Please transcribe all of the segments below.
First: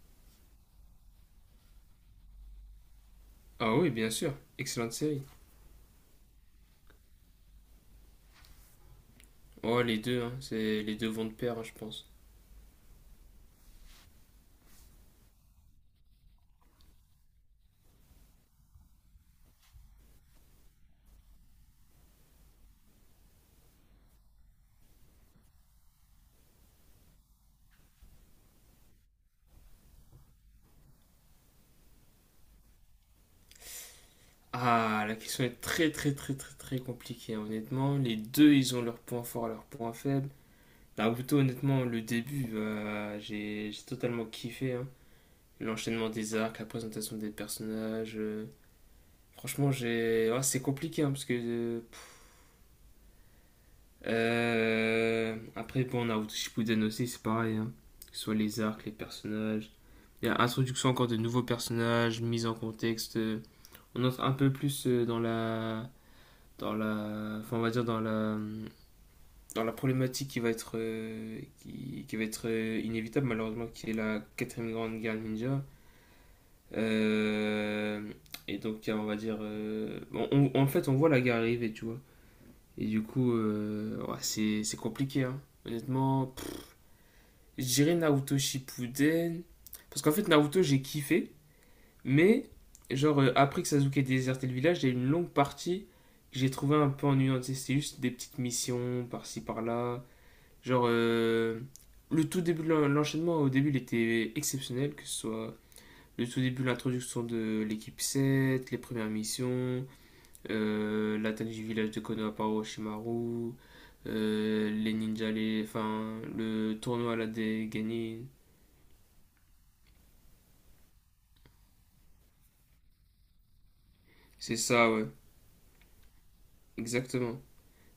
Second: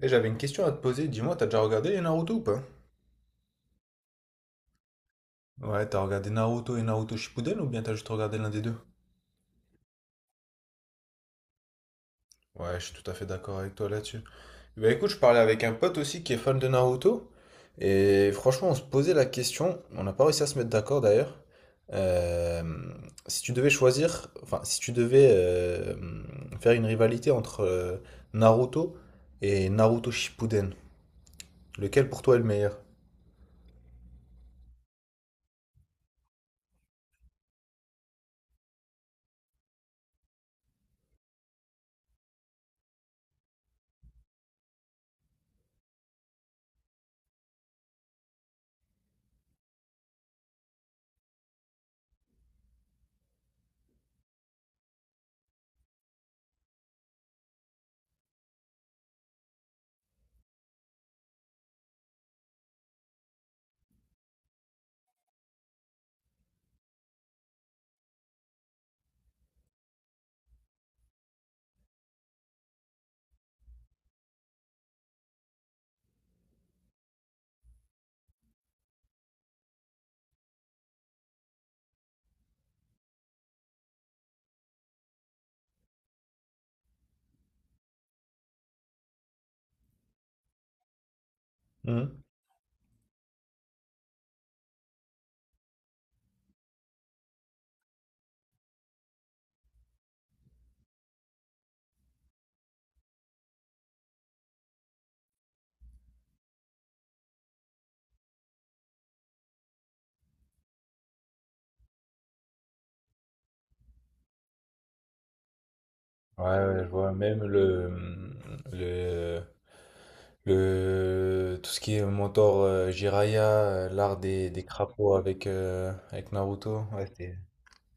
Et j'avais une question à te poser, dis-moi, t'as déjà regardé les Naruto ou pas? Ah oui, bien sûr. Excellente série. Ouais, t'as regardé Naruto et Naruto Shippuden ou bien t'as juste regardé l'un des deux? Oh, les deux, hein. Les deux vont de pair, hein, je pense. Ouais, je suis tout à fait d'accord avec toi là-dessus. Bah écoute, je parlais avec un pote aussi qui est fan de Naruto, et franchement, on se posait la question, on n'a pas réussi à se mettre d'accord d'ailleurs, euh, si tu devais choisir, enfin, si tu devais faire une rivalité entre Naruto et Naruto Shippuden, lequel pour toi est le meilleur? Ah, la question est très, très, très, très, très compliquée, hein, honnêtement. Les deux, ils ont leurs points forts et leurs points faibles. Naruto, honnêtement, le début, bah, j'ai totalement kiffé, hein. L'enchaînement des arcs, la présentation des personnages. Franchement, j'ai. Ouais, c'est compliqué, hein, parce que. Pff. Après, bon, Naruto Shippuden aussi, c'est pareil, hein. Que ce soit les arcs, les personnages. Il y a introduction encore de nouveaux personnages, mise en contexte. On entre un peu plus enfin on va dire dans la problématique qui va être, qui va être inévitable malheureusement, qui est la quatrième grande guerre ninja. Euh, et donc on va dire, bon, en fait on voit la guerre arriver, tu vois. Et du coup, ouais, c'est compliqué, hein. Honnêtement, je dirais Naruto Shippuden. Parce qu'en fait, Naruto, j'ai kiffé. Hmm. Mais, genre, après que Sasuke ait déserté le village, il y a une longue partie que j'ai trouvé un peu ennuyante. C'était juste des petites missions par-ci par-là. Genre, le tout début de l'enchaînement, au début, il était exceptionnel, que ce soit le tout début, l'introduction de l'équipe sept, les premières missions, l'atteinte du village de Konoha par Orochimaru, les ninjas, enfin, Ouais, le ouais, je vois tournoi à la même des Genin. le, tout ce qui est mentor Jiraiya, l'art C'est des ça, ouais, crapauds avec, avec Naruto. Ouais, c'était. exactement.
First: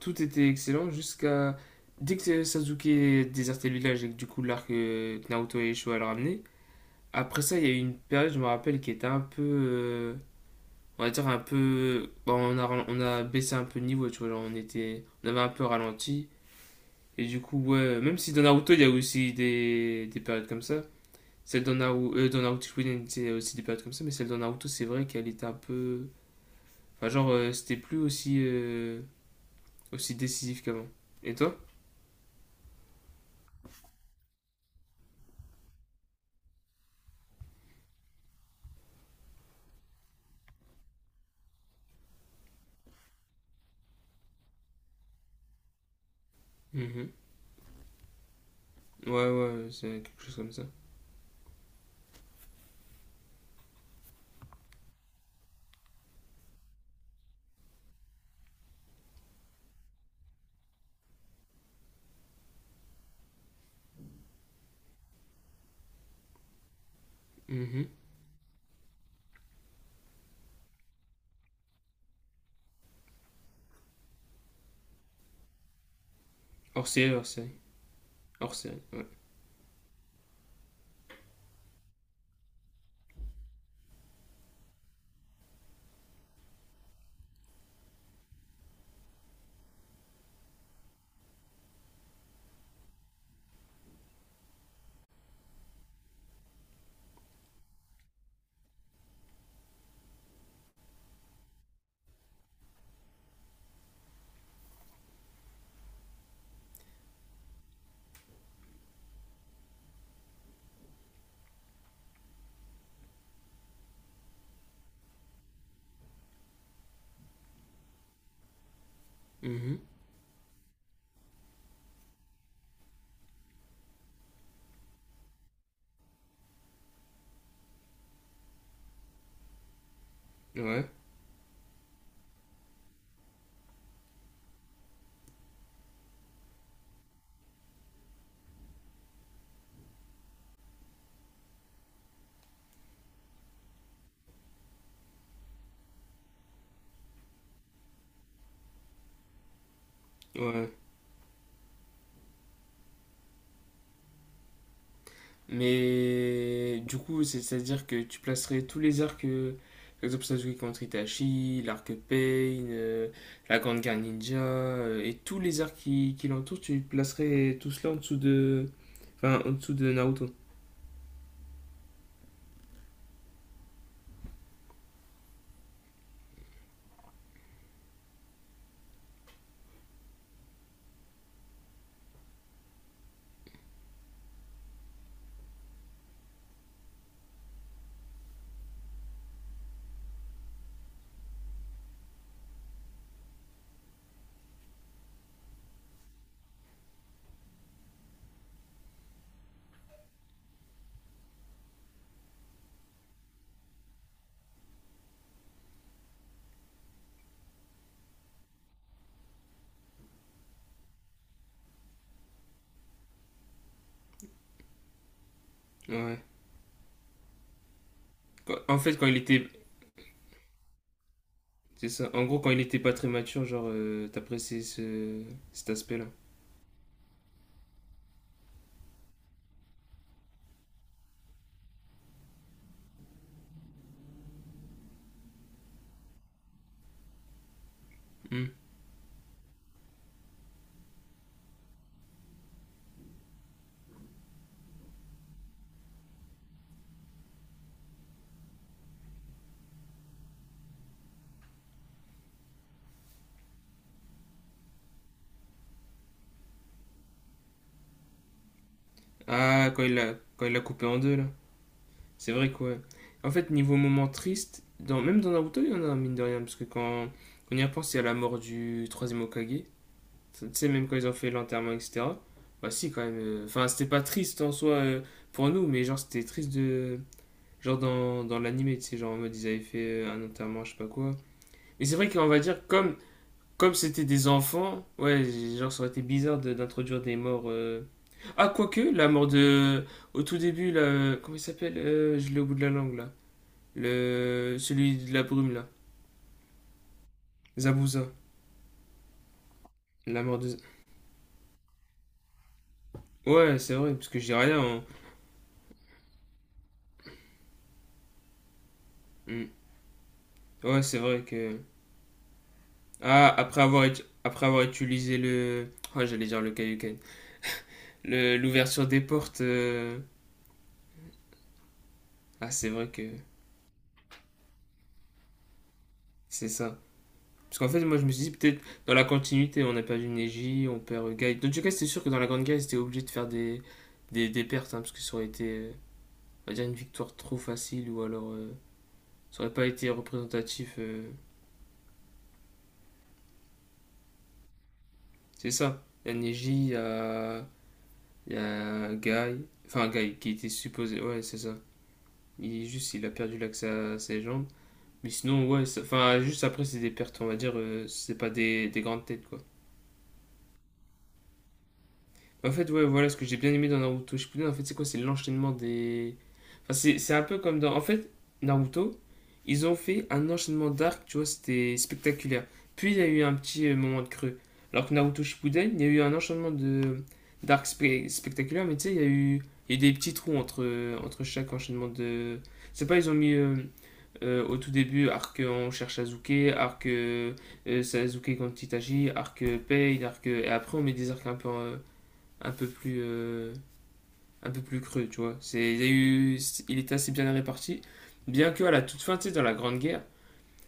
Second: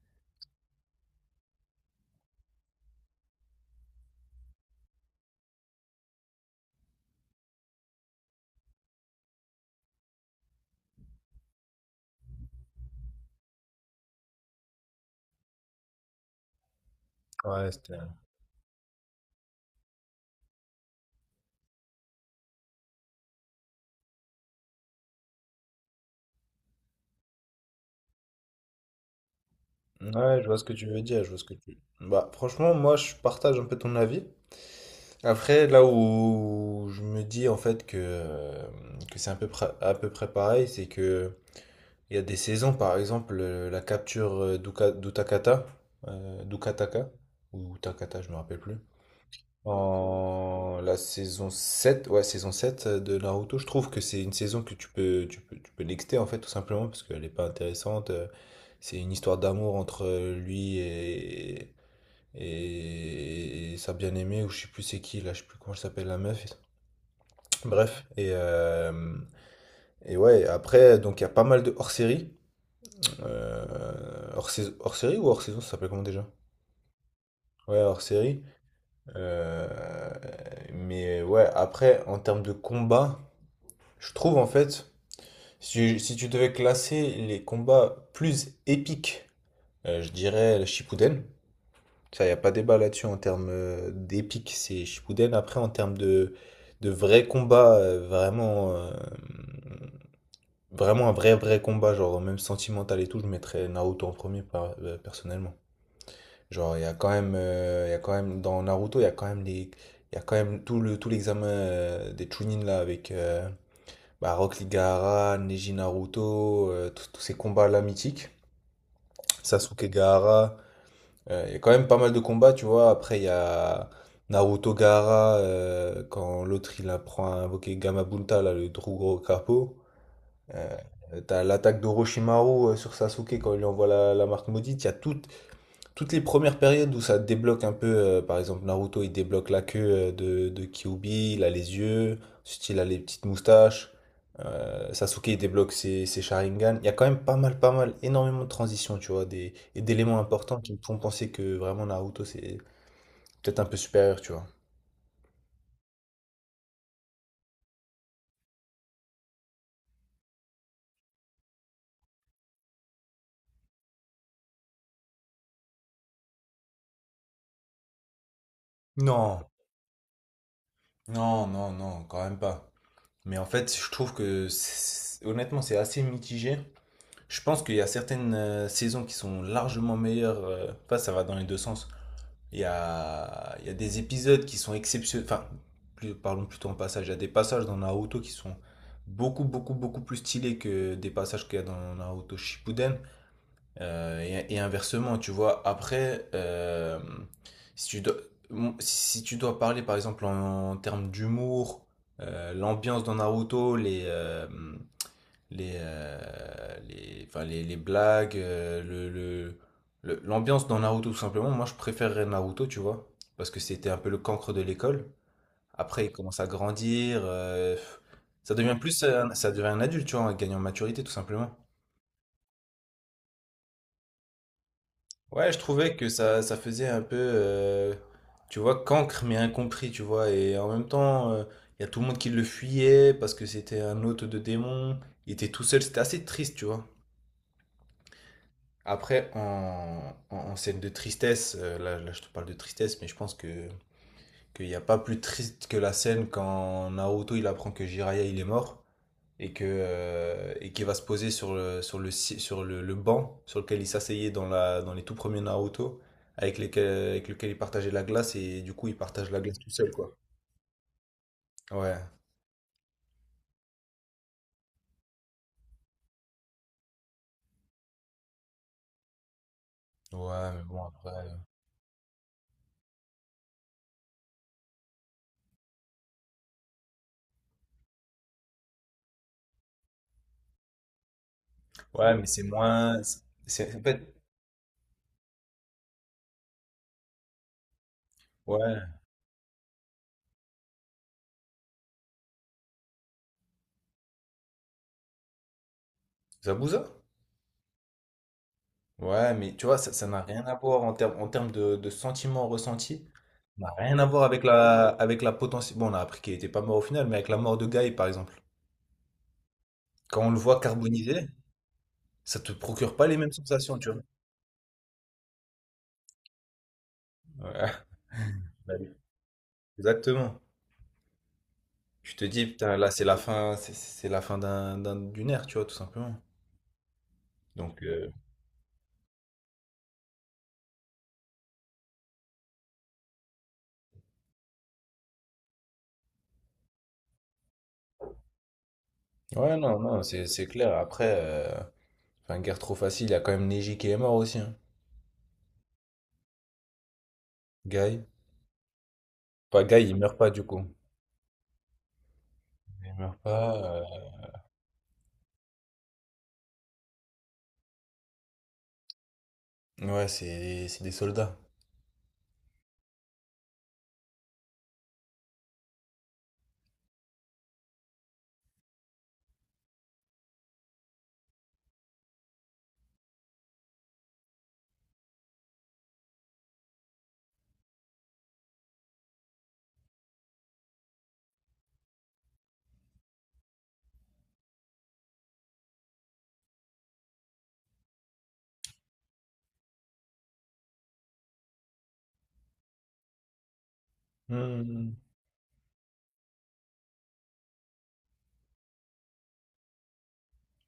Tout était excellent jusqu'à. Dès que Sasuke désertait le village et que du coup l'arc Naruto et Showa le ramenaient, après ça il y a eu une période, je me rappelle, qui était un peu. On va dire un peu. Bon, on a baissé un peu le niveau, tu vois, genre, on avait un peu ralenti. Et du coup, Ouais, c'était. ouais, même si dans Naruto il y a aussi des périodes comme ça, celle dans Naruto Shippuden, c'est aussi des périodes comme ça, mais celle dans Naruto c'est vrai qu'elle était un peu. Enfin, genre, c'était plus aussi, aussi Ouais, je vois décisif ce que tu qu'avant. veux dire, je Et vois ce toi? que tu. Bah, franchement, moi, je partage un peu ton avis. Après, là où je me dis en fait que c'est à peu près pareil, c'est que il y a des saisons, par exemple, la capture d'Utakata, euh, d'Ukataka, Mhm. ou Takata, je me rappelle plus. Ouais, ouais, c'est quelque chose comme ça. En la saison 7 ouais, saison 7 de Naruto, je trouve que c'est une saison que tu peux nexter, en fait, tout simplement, parce qu'elle n'est pas intéressante. C'est une histoire d'amour entre lui et et sa bien-aimée, ou je sais plus c'est qui, là, je sais plus comment elle s'appelle, la meuf. Mhm. Bref, et ouais, après, donc il y a pas mal de hors-séries. Hors saison, hors série ou hors saison, ça s'appelle comment déjà? Hors série, hors série. Ouais, hors série. Hors série, ouais. Euh, mais ouais, après, en termes de combat, je trouve en fait, si, si tu devais classer les combats plus épiques, je dirais le Shippuden. Ça, il n'y a pas débat là-dessus en termes d'épique, c'est Shippuden. Après, en termes de vrai combat, vraiment un vrai combat, genre même sentimental et tout, je mettrais Naruto en premier, personnellement. Genre, il y a quand même, dans Naruto, il y a quand même il y a quand même tout tout l'examen des Chunin là avec bah, Rock Lee Gaara, Neji Naruto, tous ces combats là mythiques, Mhm. Sasuke Gaara, il y a quand même pas mal de combats, tu vois. Après, il y a Naruto Gaara, quand l'autre il apprend à invoquer Gamabunta, là, le Drugro Capo. Euh, Ouais, T'as l'attaque d'Orochimaru sur Sasuke quand il lui envoie la marque maudite, il y a tout, toutes les premières périodes où ça débloque un peu, par exemple Naruto, il débloque la queue de Kyuubi, il a les yeux, ensuite il a les petites moustaches, Sasuke il débloque ses Sharingan. Il y a quand même pas mal, pas mal, énormément de transitions, tu vois, des, et d'éléments importants ouais. qui me font penser que vraiment Naruto c'est peut-être un peu supérieur, tu vois. Mais du coup, c'est-à-dire que tu placerais tous les arcs, par exemple Sasuke contre Itachi, l'arc Pain, la Grande Guerre Ninja, et tous les arcs qui l'entourent, tu placerais tout cela en dessous de, enfin, Non, en dessous de Naruto. non, non, non, quand même pas. Mais en fait, je trouve que honnêtement, c'est assez mitigé. Je pense qu'il y a certaines saisons qui sont largement meilleures. Enfin, ça va dans les deux sens. Il y a des épisodes qui sont exceptionnels. Enfin, parlons plutôt en passage. Il y a des passages dans Naruto qui sont beaucoup, beaucoup, beaucoup plus stylés que des passages qu'il y a dans Naruto Shippuden. Et inversement, tu vois. Après, si tu dois, si tu dois parler, par exemple, en termes d'humour, l'ambiance dans Naruto, les blagues, l'ambiance dans Naruto tout simplement. Moi, je préférerais Naruto, tu vois, parce que c'était un peu le cancre de l'école. Après, il Ouais. commence à grandir, ça devient En fait, plus, ça devient un adulte, tu vois, en gagnant en maturité tout simplement. c'est ça. En gros, quand il était pas très mature, genre, t'appréciais Ouais, je cet trouvais aspect-là. que ça faisait un peu, tu vois, cancre mais incompris, tu vois, et en même temps, il y a tout le monde qui le fuyait parce que c'était un hôte de démon, il était tout seul, c'était assez triste, tu vois. Après, en scène de tristesse, là, je te parle de tristesse, mais je pense que qu'il n'y a pas plus triste que la scène quand Naruto il apprend que Jiraiya il est mort et que et qu'il va se poser sur le si- sur le banc sur lequel il s'asseyait dans les tout premiers Naruto avec lequel il partageait la glace et du coup il partage la glace tout Ah, seul quoi. Quand il l'a coupé en deux, là. Ouais. C'est vrai quoi. En fait, niveau moment triste, même dans Naruto, il y en a, mine de rien, parce que quand on y repense, il y a la mort du troisième Hokage. Tu Ouais, mais sais, bon même quand ils après. ont fait l'enterrement, etc. Bah si, quand même. Enfin, c'était pas triste en soi pour nous, mais genre, c'était triste de. Genre dans l'animé, tu sais, genre en mode, ils avaient fait un enterrement, je sais pas quoi. Mais c'est vrai Ouais, mais qu'on va c'est dire, comme moins comme en c'était fait des enfants, ouais, genre, ça aurait été bizarre d'introduire des morts. Ah, quoique, ouais, la mort de. Au tout début, là. Comment il s'appelle? Je l'ai au bout de la langue, là. Celui de la brume, là. Zabuza? Zabuza. Ouais, mais tu vois, ça n'a La mort rien à de. voir en termes de sentiments ressentis. Ouais, Ça n'a c'est vrai, rien à parce que voir j'ai avec rien, hein. Avec la potentielle. Bon, on a appris qu'il était pas mort au final, mais avec la mort de Guy, par exemple. Hmm. Quand on le voit Ouais, c'est vrai carbonisé, que. ça te procure pas les Ah, mêmes sensations, tu vois. Après avoir utilisé le. Oh, j'allais dire le Kaioken. Ouais, bah L'ouverture oui, des portes. Exactement. Tu te dis, Ah, c'est putain, vrai là, c'est que. la fin, c'est la fin d'une ère, tu vois, tout simplement. C'est ça. Parce qu'en Donc, fait, moi, je me suis dit, peut-être dans la continuité, on a perdu Neji, on perd Guy. Dans tout cas, c'était sûr que dans la Grande Guerre, ils étaient obligés de faire des pertes, hein, parce que ça aurait été. On va dire une victoire trop facile ou alors ça aurait ouais, pas non, été non, c'est représentatif. clair. Après, enfin, guerre trop facile, il y a quand même Neji qui est mort aussi, hein. C'est ça. Il y a Neji, Guy. il y a Guy, Pas Guy, enfin il Guy meurt pas, qui du était coup. supposé, ouais c'est ça. Il Il juste il a meurt perdu l'accès pas. à ses jambes. Mais sinon ouais, enfin juste après c'est des pertes on va dire, c'est pas des grandes têtes quoi. Ouais, c'est des soldats. En fait, ouais, voilà ce que j'ai bien aimé dans Naruto Shippuden. En fait, c'est quoi? C'est l'enchaînement des. Enfin, c'est un peu comme dans. En fait, Naruto, ils ont fait un enchaînement d'arcs, tu vois, c'était spectaculaire. Puis il y a eu un petit moment de creux. Alors que Naruto Shippuden, il y a eu un enchaînement de spectaculaires, mais tu sais, il y a eu des petits trous entre entre chaque enchaînement de. C'est pas, Ils ont mis au tout début arc on cherche Sasuke, arc Sasuke contre Itachi, arc Pain, arc et après on met des arcs un peu. Un peu plus, un peu plus Hmm. creux, tu vois. Il, y a eu, il était assez bien réparti. Bien que à la toute fin, tu sais, dans la Grande Guerre,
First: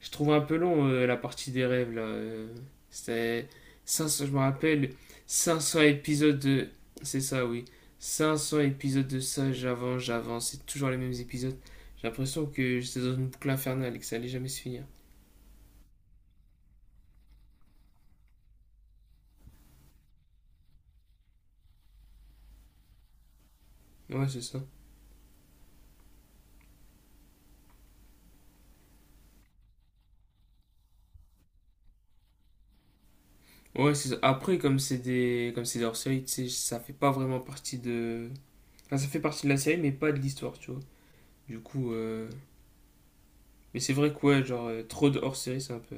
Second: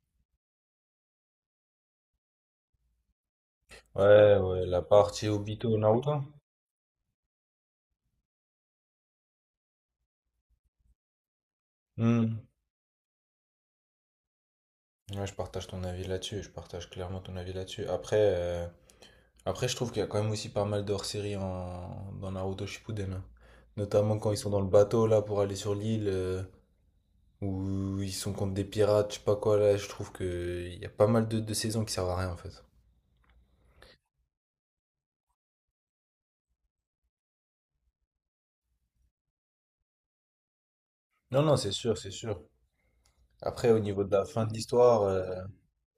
je trouve un peu long la partie des rêves, là. C'était 500, je Ouais, me ouais, la rappelle, partie cinq Obito cents Naruto. épisodes de... C'est ça, oui. 500 épisodes de ça, j'avance, j'avance. C'est toujours les mêmes épisodes. J'ai Hmm. l'impression que j'étais dans une boucle infernale et que ça allait jamais se finir. Ouais, je partage ton avis là-dessus, je partage clairement ton avis là-dessus. Après, après je trouve qu'il y a quand même aussi pas mal d'hors-série en... dans Naruto Shippuden. Hein. Notamment Ouais, quand ils c'est sont ça. dans le bateau là pour aller sur l'île, ou ils sont contre des pirates, je sais pas quoi là, je trouve que il y a pas mal de saisons qui servent à rien en fait. Ouais, c'est ça. Après, comme c'est des hors-série, tu sais, ça fait pas vraiment partie de, enfin, ça fait partie de la série, mais pas de l'histoire, tu vois. Non, non, Du c'est coup, sûr, c'est sûr. Après, au mais c'est niveau de vrai la que ouais, fin de genre, l'histoire, trop de hors-série, c'est un peu.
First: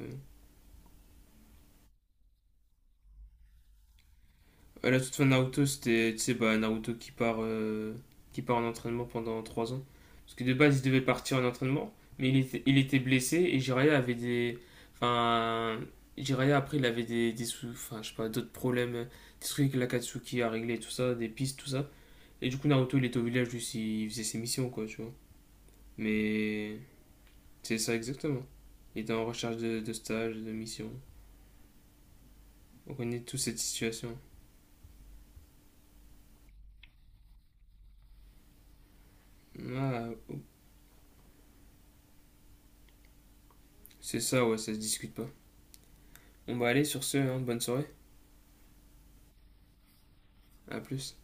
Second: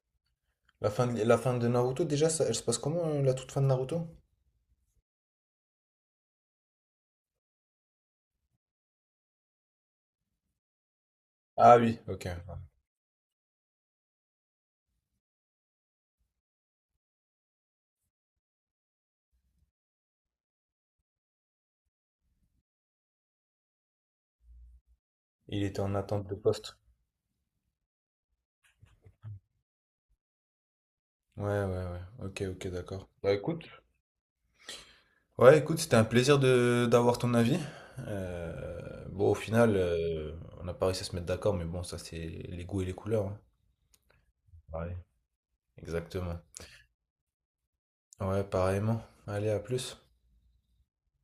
la fin de Naruto, déjà, ça, elle se passe comment la toute fin de Naruto? À la toute fin de Naruto, c'était, tu sais, bah, Naruto qui part en entraînement pendant 3 ans. Parce que de base, il devait partir en Ah entraînement, oui, ok. mais il était blessé et Jiraiya avait des. Enfin. Jiraiya, après, il avait des sous, enfin, je sais pas, d'autres problèmes, des trucs que l'Akatsuki a réglé, tout ça, des pistes, tout ça. Et du coup, Naruto, il était au village, juste, il faisait ses missions, quoi, tu vois. Il était en attente de poste. Mais c'est ça exactement. Il était en recherche de stage, de mission. Ouais, ouais, ouais. Ok, ok, On d'accord. connaît Bah toute cette écoute, situation. ouais, écoute, c'était un plaisir de d'avoir ton avis. Bon, au final, Ah, on n'a pas réussi à se mettre d'accord, mais bon, ça, c'est les goûts et les couleurs. Hein. c'est ça, ouais, ça se Ouais. discute pas. Exactement. On va aller sur ce, hein, bonne soirée. Ouais, pareillement. Allez, à plus. À plus.